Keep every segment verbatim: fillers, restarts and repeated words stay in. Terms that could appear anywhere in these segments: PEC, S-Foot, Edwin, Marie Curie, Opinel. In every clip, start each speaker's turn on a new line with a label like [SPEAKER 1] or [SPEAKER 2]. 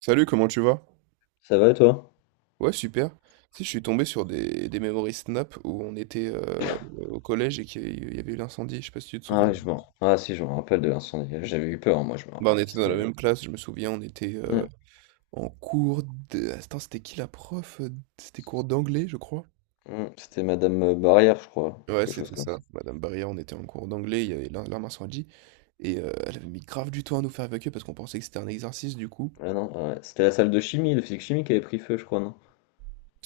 [SPEAKER 1] Salut, comment tu vas?
[SPEAKER 2] Ça va et toi?
[SPEAKER 1] Ouais, super. Tu sais, je suis tombé sur des, des memories Snap où on était euh, au collège et qu'il y a eu- il y avait eu l'incendie, je sais pas si tu te
[SPEAKER 2] Ah
[SPEAKER 1] souviens.
[SPEAKER 2] oui, je m'en... ah si, je me rappelle de l'incendie. J'avais eu peur, moi, je me rappelle.
[SPEAKER 1] Bah, on était dans la
[SPEAKER 2] C'était...
[SPEAKER 1] même classe, je me souviens, on était euh,
[SPEAKER 2] Mm,
[SPEAKER 1] en cours de... Attends, c'était qui la prof? C'était cours d'anglais, je crois.
[SPEAKER 2] mm, C'était Madame euh, Barrière, je crois.
[SPEAKER 1] Ouais,
[SPEAKER 2] Quelque chose
[SPEAKER 1] c'était
[SPEAKER 2] comme
[SPEAKER 1] ça.
[SPEAKER 2] ça.
[SPEAKER 1] Madame Barrière, on était en cours d'anglais, il y avait l'in- l'arme incendie, et euh, elle avait mis grave du temps à nous faire évacuer parce qu'on pensait que c'était un exercice, du coup.
[SPEAKER 2] Ah non, ah ouais. C'était la salle de chimie, de physique chimie qui avait pris feu, je crois, non?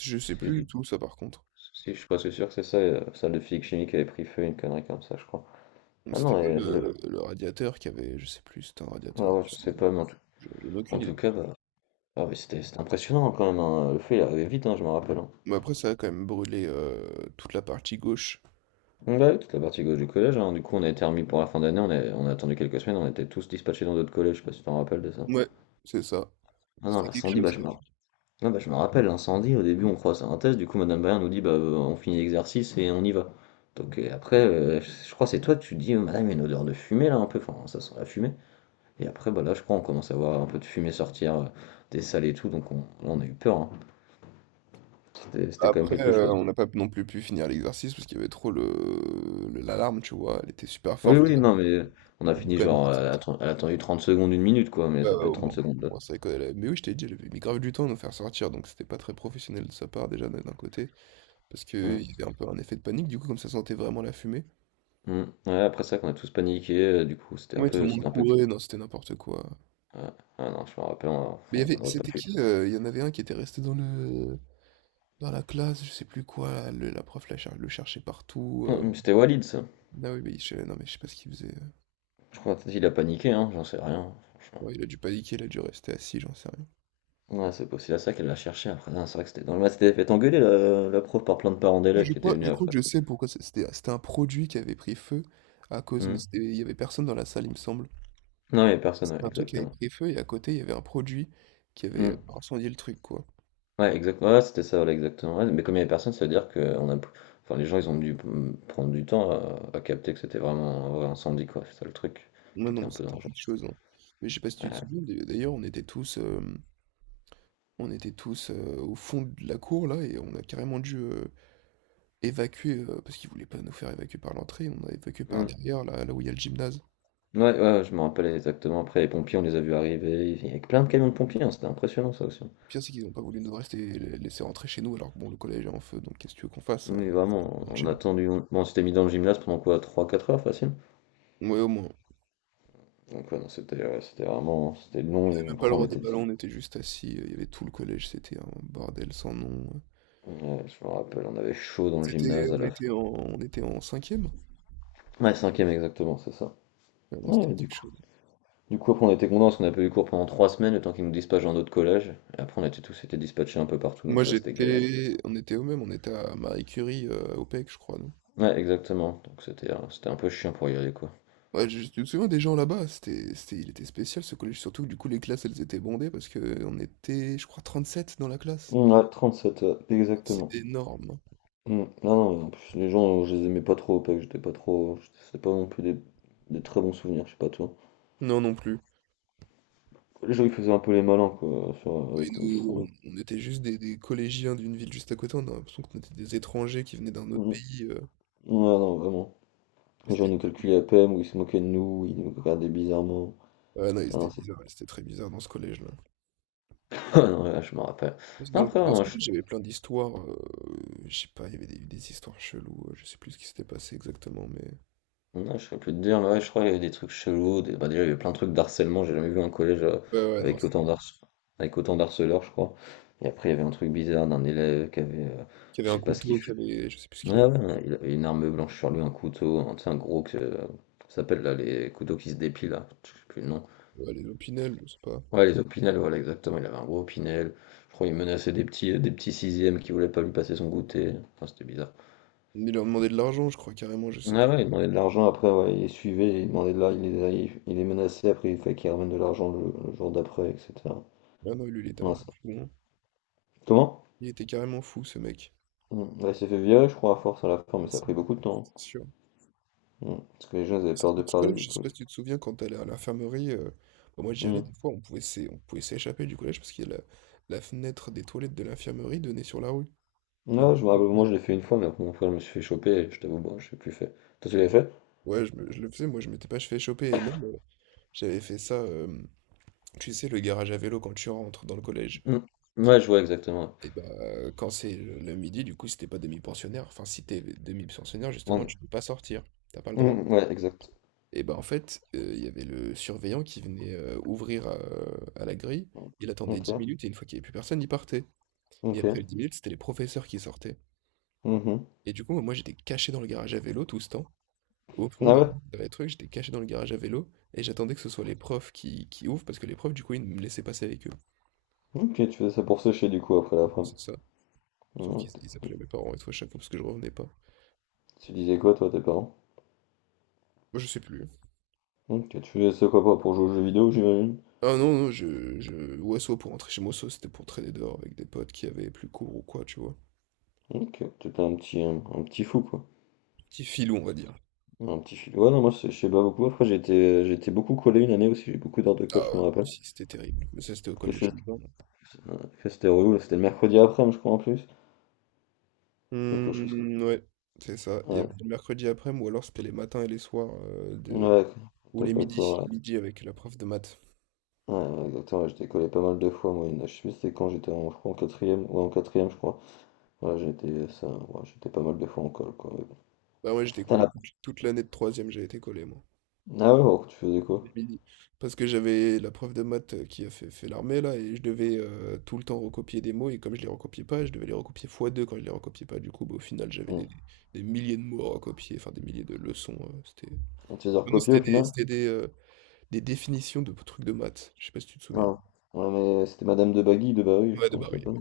[SPEAKER 1] Je sais
[SPEAKER 2] Si je
[SPEAKER 1] plus du
[SPEAKER 2] dis...
[SPEAKER 1] tout, ça, par contre.
[SPEAKER 2] Si, je suis presque sûr que c'est ça, euh, la salle de physique chimie qui avait pris feu, une connerie comme ça, je crois. Ah
[SPEAKER 1] C'était
[SPEAKER 2] non,
[SPEAKER 1] pas
[SPEAKER 2] et le-
[SPEAKER 1] le, le radiateur qui avait... Je sais plus, c'était un radiateur.
[SPEAKER 2] ah ouais, je
[SPEAKER 1] Je
[SPEAKER 2] sais pas, mais en tout,
[SPEAKER 1] je n'ai
[SPEAKER 2] en
[SPEAKER 1] aucune
[SPEAKER 2] tout
[SPEAKER 1] idée.
[SPEAKER 2] cas, bah... Ah, mais c'était c'était impressionnant hein, quand même, hein. Le feu, il arrivait vite, hein, je me rappelle, hein.
[SPEAKER 1] Mais après, ça a quand même brûlé, heu, toute la partie gauche.
[SPEAKER 2] Ouais, ouais, toute la partie gauche du collège, hein. Du coup, on a été remis pour la fin d'année, on a... on a attendu quelques semaines, on était tous dispatchés dans d'autres collèges, je sais pas si tu t'en rappelles de ça.
[SPEAKER 1] Ouais, c'est ça.
[SPEAKER 2] Ah non,
[SPEAKER 1] C'était quelque
[SPEAKER 2] l'incendie, bah,
[SPEAKER 1] chose
[SPEAKER 2] je
[SPEAKER 1] quand
[SPEAKER 2] me...
[SPEAKER 1] même.
[SPEAKER 2] ah, bah, je me rappelle, l'incendie, au début on croit c'est un test, du coup Madame Brien nous dit bah euh, on finit l'exercice et on y va. Donc et après, euh, je je crois que c'est toi, tu dis euh, Madame, il y a une odeur de fumée là un peu, enfin ça sent la fumée. Et après, bah là je crois on commence à voir un peu de fumée sortir euh, des salles et tout, donc on... là on a eu peur, hein. C'était c'était quand même
[SPEAKER 1] Après,
[SPEAKER 2] quelque
[SPEAKER 1] heu,
[SPEAKER 2] chose.
[SPEAKER 1] on n'a pas non plus pu finir l'exercice parce qu'il y avait trop le le l'alarme, tu vois? Elle était super
[SPEAKER 2] Oui,
[SPEAKER 1] forte
[SPEAKER 2] oui,
[SPEAKER 1] l'alarme.
[SPEAKER 2] non mais euh, on a
[SPEAKER 1] On est
[SPEAKER 2] fini
[SPEAKER 1] quand même
[SPEAKER 2] genre, euh,
[SPEAKER 1] fait
[SPEAKER 2] elle a
[SPEAKER 1] sortir.
[SPEAKER 2] atten- elle a attendu trente secondes, une minute quoi, mais
[SPEAKER 1] Bah,
[SPEAKER 2] ça peut être
[SPEAKER 1] au
[SPEAKER 2] trente
[SPEAKER 1] moins au
[SPEAKER 2] secondes là.
[SPEAKER 1] moins c'est quand elle la mais oui, je t'ai dit, elle avait mis grave du temps à nous faire sortir, donc c'était pas très professionnel de sa part déjà d'un d'un côté, parce qu'il
[SPEAKER 2] Hum,
[SPEAKER 1] y avait un peu un effet de panique du coup, comme ça sentait vraiment la fumée.
[SPEAKER 2] hum. Ouais, après ça qu'on a tous paniqué, euh, du coup c'était un
[SPEAKER 1] Ouais, tout le
[SPEAKER 2] peu,
[SPEAKER 1] monde
[SPEAKER 2] c'était un peu...
[SPEAKER 1] courait, non, c'était n'importe quoi.
[SPEAKER 2] Ouais. Ah non, je me rappelle, on
[SPEAKER 1] Mais il y
[SPEAKER 2] on-
[SPEAKER 1] avait
[SPEAKER 2] on n'aurait pas
[SPEAKER 1] c'était
[SPEAKER 2] pu.
[SPEAKER 1] qui, heu, il y en avait un qui était resté dans le dans la classe, je sais plus quoi, le- la prof la cher- le cherchait partout.
[SPEAKER 2] Ouais,
[SPEAKER 1] euh.
[SPEAKER 2] mais c'était Walid ça.
[SPEAKER 1] Ah oui, mais je, non, mais je sais pas ce qu'il faisait. euh.
[SPEAKER 2] Je crois qu'il a paniqué, hein, j'en sais rien, franchement.
[SPEAKER 1] Ouais, il a dû paniquer, il a dû rester assis, j'en sais rien.
[SPEAKER 2] Ouais, c'est possible, à ça qu'elle l'a cherché après. Non, c'est vrai que c'était dans le match, c'était fait engueuler la, la prof par plein de parents
[SPEAKER 1] Mais
[SPEAKER 2] d'élèves
[SPEAKER 1] je
[SPEAKER 2] qui étaient
[SPEAKER 1] crois, je
[SPEAKER 2] venus
[SPEAKER 1] crois que
[SPEAKER 2] après.
[SPEAKER 1] je sais pourquoi c'est- c'était. C'était un produit qui avait pris feu à cause, mais
[SPEAKER 2] Hmm.
[SPEAKER 1] c'était- il y avait personne dans la salle, il me semble.
[SPEAKER 2] Non, il n'y avait personne,
[SPEAKER 1] C'était
[SPEAKER 2] ouais,
[SPEAKER 1] un truc qui avait
[SPEAKER 2] exactement.
[SPEAKER 1] pris feu et à côté, il y avait un produit qui avait euh,
[SPEAKER 2] Hmm.
[SPEAKER 1] incendié le truc, quoi.
[SPEAKER 2] Ouais, exactement, ouais, c'était ça, voilà, exactement. Ouais, mais comme il n'y avait personne, ça veut dire que on a... enfin, les gens ils ont dû mm, prendre du temps à, à capter que c'était vraiment un vrai incendie, quoi. C'est ça le truc
[SPEAKER 1] Non,
[SPEAKER 2] qui
[SPEAKER 1] non,
[SPEAKER 2] était
[SPEAKER 1] mais
[SPEAKER 2] un peu
[SPEAKER 1] c'était
[SPEAKER 2] dangereux.
[SPEAKER 1] quelque chose, hein. Mais je sais pas si tu te
[SPEAKER 2] Ouais,
[SPEAKER 1] souviens, d'ailleurs, d'ailleurs, on était tous, euh, on était tous euh, au fond de la cour, là, et on a carrément dû euh, évacuer, heu, parce qu'ils voulaient pas nous faire évacuer par l'entrée, on a évacué par
[SPEAKER 2] Hmm,
[SPEAKER 1] derrière, là là où il y a le gymnase.
[SPEAKER 2] ouais, ouais, je me rappelle exactement. Après, les pompiers, on les a vus arriver, avec plein de camions de pompiers, hein, c'était impressionnant ça aussi.
[SPEAKER 1] Le pire, c'est qu'ils ont pas voulu nous rester les laisser rentrer chez nous, alors que bon, le collège est en feu, donc qu'est-ce que tu veux qu'on fasse, heu,
[SPEAKER 2] Oui, vraiment,
[SPEAKER 1] rentre chez
[SPEAKER 2] on a
[SPEAKER 1] nous?
[SPEAKER 2] attendu. On- bon, on s'était mis dans le gymnase pendant quoi? Trois quatre heures facile.
[SPEAKER 1] Ouais, au moins. On avait
[SPEAKER 2] Donc, ouais, non, c'était ouais, c'était vraiment c'était long et
[SPEAKER 1] même pas le
[SPEAKER 2] après on
[SPEAKER 1] droit des
[SPEAKER 2] était.
[SPEAKER 1] ballons, on était juste assis, heu, il y avait tout le collège, c'était un bordel sans nom, heu.
[SPEAKER 2] Ouais, je me rappelle, on avait chaud dans le
[SPEAKER 1] C'était
[SPEAKER 2] gymnase à
[SPEAKER 1] on
[SPEAKER 2] la fin.
[SPEAKER 1] était en on était en cinquième.
[SPEAKER 2] Ouais, cinquième exactement, c'est ça.
[SPEAKER 1] Vraiment, c'était
[SPEAKER 2] Ouais, du
[SPEAKER 1] quelque
[SPEAKER 2] coup,
[SPEAKER 1] chose.
[SPEAKER 2] du coup, après, on était contents parce qu'on n'a pas eu cours pendant trois semaines, le temps qu'ils nous dispatchent dans d'autres collèges. Et après, on était tous été dispatchés un peu partout, donc
[SPEAKER 1] Moi,
[SPEAKER 2] ça c'était galère.
[SPEAKER 1] j'étais on était au même? On était à Marie Curie, heu, au P E C, je crois, nous.
[SPEAKER 2] Ouais, exactement. Donc c'était euh, c'était un peu chiant pour y aller, quoi.
[SPEAKER 1] Ouais, je je me souviens des gens là-bas, c'était, c'était, il était spécial ce collège, surtout que du coup les classes elles étaient bondées parce que on était, je crois, trente sept dans la classe.
[SPEAKER 2] Ouais, trente-sept, ouais,
[SPEAKER 1] C'est
[SPEAKER 2] exactement.
[SPEAKER 1] énorme, non?
[SPEAKER 2] Mm. Non, non, en plus, les gens, je les aimais pas trop au P E C, j'étais pas trop. C'était pas non plus des, des très bons souvenirs, je sais pas toi.
[SPEAKER 1] Non, non plus.
[SPEAKER 2] Les gens, ils faisaient un peu les malins, quoi, sur-
[SPEAKER 1] Et
[SPEAKER 2] avec nous, je trouvais.
[SPEAKER 1] nous, on, on était juste des, des collégiens d'une ville juste à côté, on a l'impression qu'on était des étrangers qui venaient d'un autre
[SPEAKER 2] Mm. Ouais,
[SPEAKER 1] pays, euh,
[SPEAKER 2] non, vraiment. Les
[SPEAKER 1] c'était
[SPEAKER 2] gens nous
[SPEAKER 1] de la bulle.
[SPEAKER 2] calculaient à peine, ou ils se moquaient de nous, ils nous regardaient bizarrement.
[SPEAKER 1] Ah non, ils
[SPEAKER 2] Ah non,
[SPEAKER 1] étaient
[SPEAKER 2] c'est.
[SPEAKER 1] bizarres, ils étaient très bizarres dans ce collège-là.
[SPEAKER 2] Ah non, ouais, je me rappelle.
[SPEAKER 1] Parce que Dans,
[SPEAKER 2] Non,
[SPEAKER 1] le-
[SPEAKER 2] après, ouais,
[SPEAKER 1] dans ce
[SPEAKER 2] moi, je...
[SPEAKER 1] collège, j'avais plein d'histoires, euh, je sais pas, il y avait des, des histoires cheloues, euh, je sais plus ce qui s'était passé exactement, mais...
[SPEAKER 2] non, je sais plus te dire, mais ouais, je crois qu'il y avait des trucs chelous. Des... Bah, déjà, il y avait plein de trucs d'harcèlement, j'ai jamais vu un collège euh,
[SPEAKER 1] Ouais, ouais, non,
[SPEAKER 2] avec autant
[SPEAKER 1] c'était...
[SPEAKER 2] d'harce... avec autant d'harceleurs, je crois. Et après, il y avait un truc bizarre d'un élève qui avait. euh,
[SPEAKER 1] Qu'il y
[SPEAKER 2] Je
[SPEAKER 1] avait un
[SPEAKER 2] sais pas ce qu'il
[SPEAKER 1] couteau,
[SPEAKER 2] fait.
[SPEAKER 1] qu'il y avait, je sais plus ce
[SPEAKER 2] Ouais,
[SPEAKER 1] qu'il...
[SPEAKER 2] ouais, ouais, il a une arme blanche sur lui, un couteau, un, tu sais, un gros que euh, ça s'appelle là, les couteaux qui se dépilent, là, je sais plus le nom.
[SPEAKER 1] Ouais, les Opinel, je sais pas.
[SPEAKER 2] Ouais, les opinel voilà, exactement, il avait un gros opinel. Je crois qu'il menaçait des petits, euh, des petits sixièmes qui voulaient pas lui passer son goûter. Enfin, c'était bizarre.
[SPEAKER 1] Mais il leur demandait de l'argent, je crois, carrément, je sais
[SPEAKER 2] Ouais,
[SPEAKER 1] plus.
[SPEAKER 2] ouais, il demandait de l'argent, après, ouais, il les suivait, il demandait de l'argent, il les, il, il les menaçait, après, il fallait qu'il ramène de l'argent le, le jour d'après, et cetera
[SPEAKER 1] Ah non, lui, il était un
[SPEAKER 2] Non.
[SPEAKER 1] peu
[SPEAKER 2] ça-
[SPEAKER 1] fou, hein.
[SPEAKER 2] Comment?
[SPEAKER 1] Il était carrément fou, ce mec.
[SPEAKER 2] Mm, ouais, il s'est fait virer, je crois, à force à la fin, mais
[SPEAKER 1] Mais
[SPEAKER 2] ça a
[SPEAKER 1] c'est
[SPEAKER 2] pris beaucoup de temps,
[SPEAKER 1] c'est sûr.
[SPEAKER 2] hein. Mm, Parce que les gens, ils avaient
[SPEAKER 1] C'était
[SPEAKER 2] peur de
[SPEAKER 1] notre
[SPEAKER 2] parler,
[SPEAKER 1] collège,
[SPEAKER 2] du
[SPEAKER 1] je sais
[SPEAKER 2] coup.
[SPEAKER 1] pas si tu te souviens, quand t'allais à l'infirmerie, euh, bah, moi j'y allais,
[SPEAKER 2] Mm.
[SPEAKER 1] des fois, on pouvait s'é- on pouvait s'échapper du collège parce qu'il y a la... la fenêtre des toilettes de l'infirmerie donnait sur la rue. Et on
[SPEAKER 2] Ouais, je me rappelle, moi je l'ai fait une fois, mais après, après, je me suis fait choper et je t'avoue, bon, je l'ai plus fait. Toi, tu l'avais fait?
[SPEAKER 1] Ouais, je, me- je le faisais, moi je m'étais pas fait choper, et même, euh, j'avais fait ça, euh, tu sais, le garage à vélo quand tu rentres dans le collège.
[SPEAKER 2] Mm. Ouais, je vois exactement.
[SPEAKER 1] Et bah, heu, quand c'est le le midi, du coup, si tu pas demi-pensionnaire, enfin, si t'es demi-pensionnaire, justement,
[SPEAKER 2] Ouais,
[SPEAKER 1] tu peux pas sortir, t'as pas le droit.
[SPEAKER 2] Mm, mm, ouais, exact.
[SPEAKER 1] Et bah, en fait, heu, il y avait le surveillant qui venait, heu, ouvrir, heu, à la grille.
[SPEAKER 2] Mm.
[SPEAKER 1] Il attendait dix
[SPEAKER 2] Ok,
[SPEAKER 1] minutes et une fois qu'il y avait plus personne, il partait. Et
[SPEAKER 2] ok.
[SPEAKER 1] après les dix minutes, c'était les professeurs qui sortaient.
[SPEAKER 2] Mhm.
[SPEAKER 1] Et du coup, bah, moi, j'étais caché dans le garage à vélo tout ce temps, au
[SPEAKER 2] Ah
[SPEAKER 1] fond derrière
[SPEAKER 2] ouais?
[SPEAKER 1] derrière les trucs, j'étais caché dans le garage à vélo et j'attendais que ce soit les profs qui qui ouvrent parce que les profs, du coup, ils me laissaient passer avec eux.
[SPEAKER 2] Ok, tu faisais ça pour sécher du coup après l'après.
[SPEAKER 1] C'est ça, sauf
[SPEAKER 2] Mm.
[SPEAKER 1] qu'ils
[SPEAKER 2] t-
[SPEAKER 1] ils appelaient mes parents et tout à chaque fois parce que je revenais pas.
[SPEAKER 2] Tu disais quoi toi, à tes parents?
[SPEAKER 1] Moi, je sais plus, hein.
[SPEAKER 2] Ok, tu faisais ça quoi, pour pour jouer aux jeux vidéo, j'imagine?
[SPEAKER 1] Ah non, non, je, je... Ouais, soit pour rentrer chez moi, soit c'était pour traîner dehors avec des potes qui avaient plus cours ou quoi, tu vois.
[SPEAKER 2] Ok, t'étais un petit, un, un petit fou quoi.
[SPEAKER 1] Petit filou, on va dire.
[SPEAKER 2] Un petit fou. Ouais, non, moi c'est- je sais pas beaucoup. Après, j'étais j'étais beaucoup collé une année aussi, j'ai eu beaucoup d'heures de
[SPEAKER 1] Ah
[SPEAKER 2] colle, je me
[SPEAKER 1] ouais,
[SPEAKER 2] rappelle.
[SPEAKER 1] si, c'était terrible. Mais ça, c'était au
[SPEAKER 2] Qu'est-ce
[SPEAKER 1] collège
[SPEAKER 2] que
[SPEAKER 1] dedans.
[SPEAKER 2] que c'était relou, là, c'était le mercredi après, je crois en plus. Quelque chose.
[SPEAKER 1] Mmh, ouais, c'est ça. Il y
[SPEAKER 2] Ouais,
[SPEAKER 1] avait le mercredi après-midi, ou alors c'était les matins et les soirs, euh, de...
[SPEAKER 2] ouais,
[SPEAKER 1] ou
[SPEAKER 2] t'as
[SPEAKER 1] les
[SPEAKER 2] pas
[SPEAKER 1] midis,
[SPEAKER 2] couru,
[SPEAKER 1] les
[SPEAKER 2] ouais.
[SPEAKER 1] midis avec la prof de maths.
[SPEAKER 2] Ouais, ouais, exactement, ouais, je décollais pas mal de fois, moi, une- je sais plus c'était quand j'étais en, je crois, en quatrième, ou en quatrième, je crois. Voilà, j'étais, ça, ouais, j'étais pas mal de fois en colle, quoi, mais bon.
[SPEAKER 1] Bah ouais, j'étais
[SPEAKER 2] T'en
[SPEAKER 1] collé.
[SPEAKER 2] as-
[SPEAKER 1] Toute toute l'année de troisième, j'ai été collé, moi.
[SPEAKER 2] Ah ouais, bon, tu faisais quoi?
[SPEAKER 1] Les midis. Parce que j'avais la prof de maths euh, qui a fait, fait l'armée là et je devais euh, tout le temps recopier des mots et comme je les recopiais pas, je devais les recopier fois deux quand je les recopiais pas. Du coup, bah, au final, j'avais
[SPEAKER 2] On
[SPEAKER 1] des, des milliers de mots à recopier, enfin des milliers de leçons, euh, c'était...
[SPEAKER 2] on te faisait
[SPEAKER 1] Ah non,
[SPEAKER 2] recopier, au
[SPEAKER 1] c'était des,
[SPEAKER 2] final?
[SPEAKER 1] c'était des, euh, des définitions de trucs de maths. Je sais pas si tu te souviens.
[SPEAKER 2] Non. Ouais, mais c'était Madame de Bagui, de Barry, je sais plus
[SPEAKER 1] Ouais, de
[SPEAKER 2] comment elle
[SPEAKER 1] Barry, ouais.
[SPEAKER 2] s'appelle.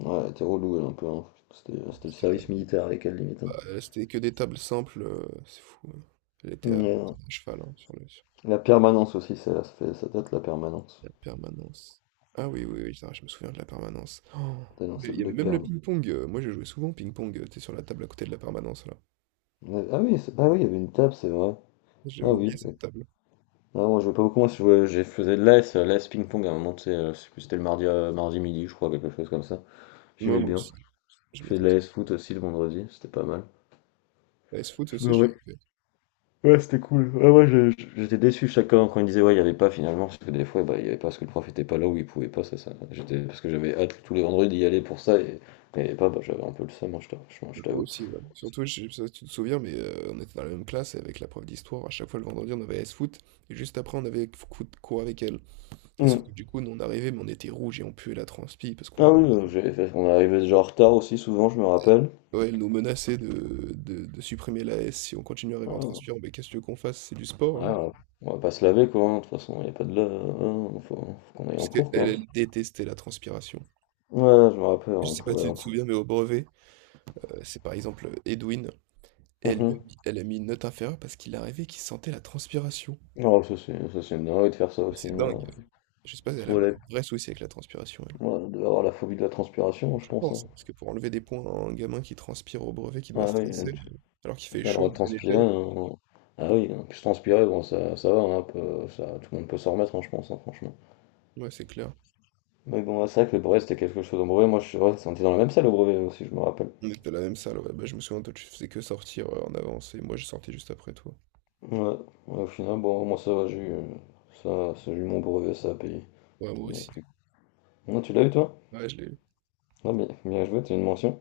[SPEAKER 2] Ouais, elle était relou, elle, un peu, hein. C'était,
[SPEAKER 1] Non,
[SPEAKER 2] c'était le
[SPEAKER 1] c'était
[SPEAKER 2] service
[SPEAKER 1] terrible.
[SPEAKER 2] militaire avec elle, limite, hein.
[SPEAKER 1] Bah, euh, c'était que des tables simples, euh, c'est fou, hein. Elle était à,
[SPEAKER 2] Hmm, Ouais, ouais.
[SPEAKER 1] à cheval hein, sur le...
[SPEAKER 2] La permanence aussi, ça, ça fait, ça date, la permanence.
[SPEAKER 1] La permanence. Ah oui, oui, oui, ça, je me souviens de la permanence. Oh,
[SPEAKER 2] T'es dans
[SPEAKER 1] mais il y
[SPEAKER 2] celle de
[SPEAKER 1] avait même le
[SPEAKER 2] perme.
[SPEAKER 1] ping-pong, euh, moi, je jouais souvent au ping-pong. euh, T'es sur la table à côté de la permanence, là.
[SPEAKER 2] Ouais, Ah oui, c'est- ah oui, il y avait une table, c'est vrai.
[SPEAKER 1] J'avais
[SPEAKER 2] Ah
[SPEAKER 1] oublié
[SPEAKER 2] oui,
[SPEAKER 1] cette table.
[SPEAKER 2] Ouais, moi je vois pas beaucoup, moi si je vois- j'ai faisais de l'A S, euh, l'A S ping-pong à un moment, tu sais, euh, je sais plus, c'était le mardi, euh, mardi midi, je crois, quelque chose comme ça.
[SPEAKER 1] Moi,
[SPEAKER 2] J'aimais
[SPEAKER 1] moi
[SPEAKER 2] bien.
[SPEAKER 1] aussi. Je
[SPEAKER 2] Je fais
[SPEAKER 1] m'étais
[SPEAKER 2] de
[SPEAKER 1] inscrit.
[SPEAKER 2] l'A S foot aussi le vendredi, c'était pas mal.
[SPEAKER 1] La S-Foot
[SPEAKER 2] Je
[SPEAKER 1] aussi,
[SPEAKER 2] me
[SPEAKER 1] je l'ai
[SPEAKER 2] ré-
[SPEAKER 1] fait.
[SPEAKER 2] Ouais, c'était cool. Ouais, ouais, je- je- j'étais déçu chacun quand il disait ouais, il y avait pas finalement, parce que des fois, bah, il y avait pas parce que le prof était pas là ou il pouvait pas, ça, ça. J'étais, parce que j'avais hâte tous les vendredis d'y aller pour ça, et quand il y avait pas, bah, j'avais un peu le seum, hein, je t'avoue. Je-
[SPEAKER 1] Bah,
[SPEAKER 2] je
[SPEAKER 1] moi
[SPEAKER 2] t'avoue.
[SPEAKER 1] aussi, ouais. Surtout, je sais pas si tu te souviens, mais euh, on était dans la même classe et avec la prof d'histoire. À chaque fois, le vendredi, on avait S-Foot. Et juste après, on avait foot- cours avec elle. Et sauf
[SPEAKER 2] Hum.
[SPEAKER 1] que du coup, nous, on arrivait, mais on était rouge et on puait la transpi parce
[SPEAKER 2] Ah
[SPEAKER 1] qu'on...
[SPEAKER 2] oui, euh, j'avais fait, on arrivait déjà en retard aussi, souvent, je me rappelle.
[SPEAKER 1] Ouais, elle nous menaçait de, de, de supprimer la S si on continue à arriver en
[SPEAKER 2] Ah.
[SPEAKER 1] transpirant. Mais qu'est-ce que tu veux qu'on fasse? C'est du
[SPEAKER 2] Ouais,
[SPEAKER 1] sport, hein.
[SPEAKER 2] on on va pas se laver quoi, hein, de toute façon, il n'y a pas de lave, hein, faut, faut qu'on aille en
[SPEAKER 1] Parce qu'elle,
[SPEAKER 2] cours quoi.
[SPEAKER 1] elle détestait la transpiration.
[SPEAKER 2] Ouais, je me rappelle,
[SPEAKER 1] Je
[SPEAKER 2] on
[SPEAKER 1] sais pas
[SPEAKER 2] pouvait
[SPEAKER 1] si
[SPEAKER 2] aller
[SPEAKER 1] tu
[SPEAKER 2] en
[SPEAKER 1] te
[SPEAKER 2] cours.
[SPEAKER 1] souviens, mais au brevet, euh, c'est par exemple Edwin, et elle lui a
[SPEAKER 2] Mhm.
[SPEAKER 1] mis, elle a mis une note inférieure parce qu'il arrivait qu'il sentait la transpiration.
[SPEAKER 2] Oh, ça c'est ça, c'est une dinguerie de faire ça aussi,
[SPEAKER 1] C'est
[SPEAKER 2] hein.
[SPEAKER 1] dingue. Je sais pas si elle
[SPEAKER 2] Se
[SPEAKER 1] avait
[SPEAKER 2] relève,
[SPEAKER 1] un vrai souci avec la transpiration, elle.
[SPEAKER 2] ouais, de avoir la phobie de la transpiration, je
[SPEAKER 1] Je
[SPEAKER 2] pense, hein.
[SPEAKER 1] pense, hein, parce que pour enlever des points à un gamin qui transpire au brevet, qui doit
[SPEAKER 2] Ah oui,
[SPEAKER 1] stresser,
[SPEAKER 2] tu
[SPEAKER 1] euh, alors qu'il fait
[SPEAKER 2] as le
[SPEAKER 1] chaud
[SPEAKER 2] droit de
[SPEAKER 1] en plein
[SPEAKER 2] transpirer,
[SPEAKER 1] été.
[SPEAKER 2] hein. Ah oui, en plus transpirer, bon, ça, ça va, hein, un peu, ça, tout le monde peut s'en remettre, hein, je pense, hein, franchement.
[SPEAKER 1] Ouais, c'est clair.
[SPEAKER 2] Mais bon, ouais, c'est vrai que le brevet c'était quelque chose. Au brevet, moi, je, ouais, on était dans la même salle au brevet aussi, je me rappelle.
[SPEAKER 1] On était à la même salle, ouais. Bah, je me souviens, toi, tu faisais que sortir euh, en avance, et moi, je sortais juste après toi.
[SPEAKER 2] Ouais, ouais, au final, bon, moi ça va, j'ai eu, euh, ça, ça, j'ai eu mon brevet, ça a payé.
[SPEAKER 1] Ouais, moi
[SPEAKER 2] Donc.
[SPEAKER 1] aussi.
[SPEAKER 2] Non, tu l'as eu toi?
[SPEAKER 1] Ouais, je l'ai.
[SPEAKER 2] Non, mais bien joué, t'as une mention.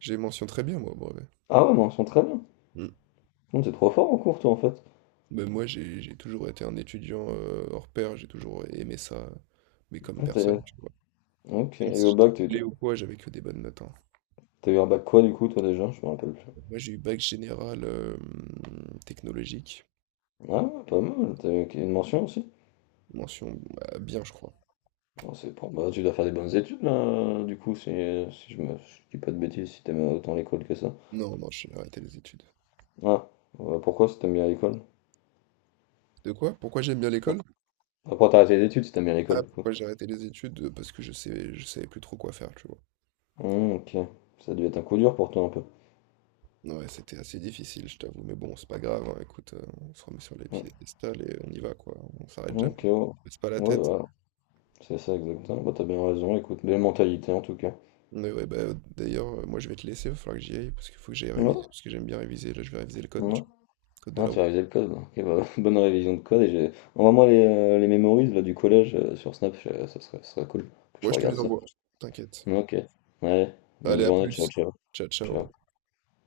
[SPEAKER 1] J'ai mention très bien, moi, au brevet.
[SPEAKER 2] Ah ouais, mention très bien.
[SPEAKER 1] Mm.
[SPEAKER 2] Non, t'es trop fort en cours, toi, en fait.
[SPEAKER 1] Ben moi, j'ai j'ai toujours été un étudiant, heu, hors pair, j'ai toujours aimé ça, euh, mais comme
[SPEAKER 2] Ah, t'es-
[SPEAKER 1] personne, tu vois?
[SPEAKER 2] Ok,
[SPEAKER 1] Même
[SPEAKER 2] et
[SPEAKER 1] si
[SPEAKER 2] au
[SPEAKER 1] j'étais
[SPEAKER 2] bac, t'as eu...
[SPEAKER 1] coulé ou quoi, j'avais que des bonnes notes, hein.
[SPEAKER 2] t'as eu un bac quoi, du coup, toi, déjà? Je me rappelle plus.
[SPEAKER 1] Moi, j'ai eu bac général, hem, technologique,
[SPEAKER 2] Ah, ouais, pas mal, t'as eu une mention aussi.
[SPEAKER 1] mention, bah, bien, je crois.
[SPEAKER 2] Bon, c'est bon, bah, tu dois faire des bonnes études, là, du coup, si, si je me si je dis pas de bêtises, si t'aimes autant l'école que ça.
[SPEAKER 1] Non, non, j'ai arrêté les études.
[SPEAKER 2] Ah, ouais, pourquoi si t'aimes bien l'école?
[SPEAKER 1] De quoi? Pourquoi j'aime bien
[SPEAKER 2] Pourquoi
[SPEAKER 1] l'école?
[SPEAKER 2] Pourquoi t'as arrêté les études si t'aimes bien
[SPEAKER 1] Ah,
[SPEAKER 2] l'école, du coup?
[SPEAKER 1] pourquoi j'ai arrêté les études? Heu, parce que je sais je savais plus trop quoi faire, tu vois?
[SPEAKER 2] Hum, ok, ça a dû être un coup dur pour toi, un peu.
[SPEAKER 1] Ouais, c'était assez difficile, je t'avoue, mais bon, c'est pas grave, hein, écoute, heu, on se remet sur les
[SPEAKER 2] Hum,
[SPEAKER 1] piédestals et on y va, quoi, on s'arrête jamais.
[SPEAKER 2] Ok, ouais,
[SPEAKER 1] Baisse pas la
[SPEAKER 2] Ouais,
[SPEAKER 1] tête.
[SPEAKER 2] voilà, c'est ça, exactement. Bah, t'as bien raison, écoute, belle mentalité, en tout cas.
[SPEAKER 1] Mais ouais, bah, d'ailleurs, euh, moi je vais te laisser, il va falloir que j'y aille parce qu'il faut que j'aille
[SPEAKER 2] Non,
[SPEAKER 1] réviser, parce que j'aime bien réviser. Là, je vais réviser le code, du-
[SPEAKER 2] non.
[SPEAKER 1] code de
[SPEAKER 2] Ah,
[SPEAKER 1] la
[SPEAKER 2] tu
[SPEAKER 1] route.
[SPEAKER 2] as révisé le code. Bon. Ok, bah, bonne révision de code. Et j'ai... envoie-moi les, euh, les memories là, du collège euh, sur Snap, je- ça serait, ça serait cool que je
[SPEAKER 1] Moi, je te
[SPEAKER 2] regarde
[SPEAKER 1] les
[SPEAKER 2] ça.
[SPEAKER 1] envoie, t'inquiète.
[SPEAKER 2] Ok, allez, bonne
[SPEAKER 1] Allez, à
[SPEAKER 2] journée, ciao,
[SPEAKER 1] plus.
[SPEAKER 2] ciao.
[SPEAKER 1] Ciao, ciao.
[SPEAKER 2] Ciao.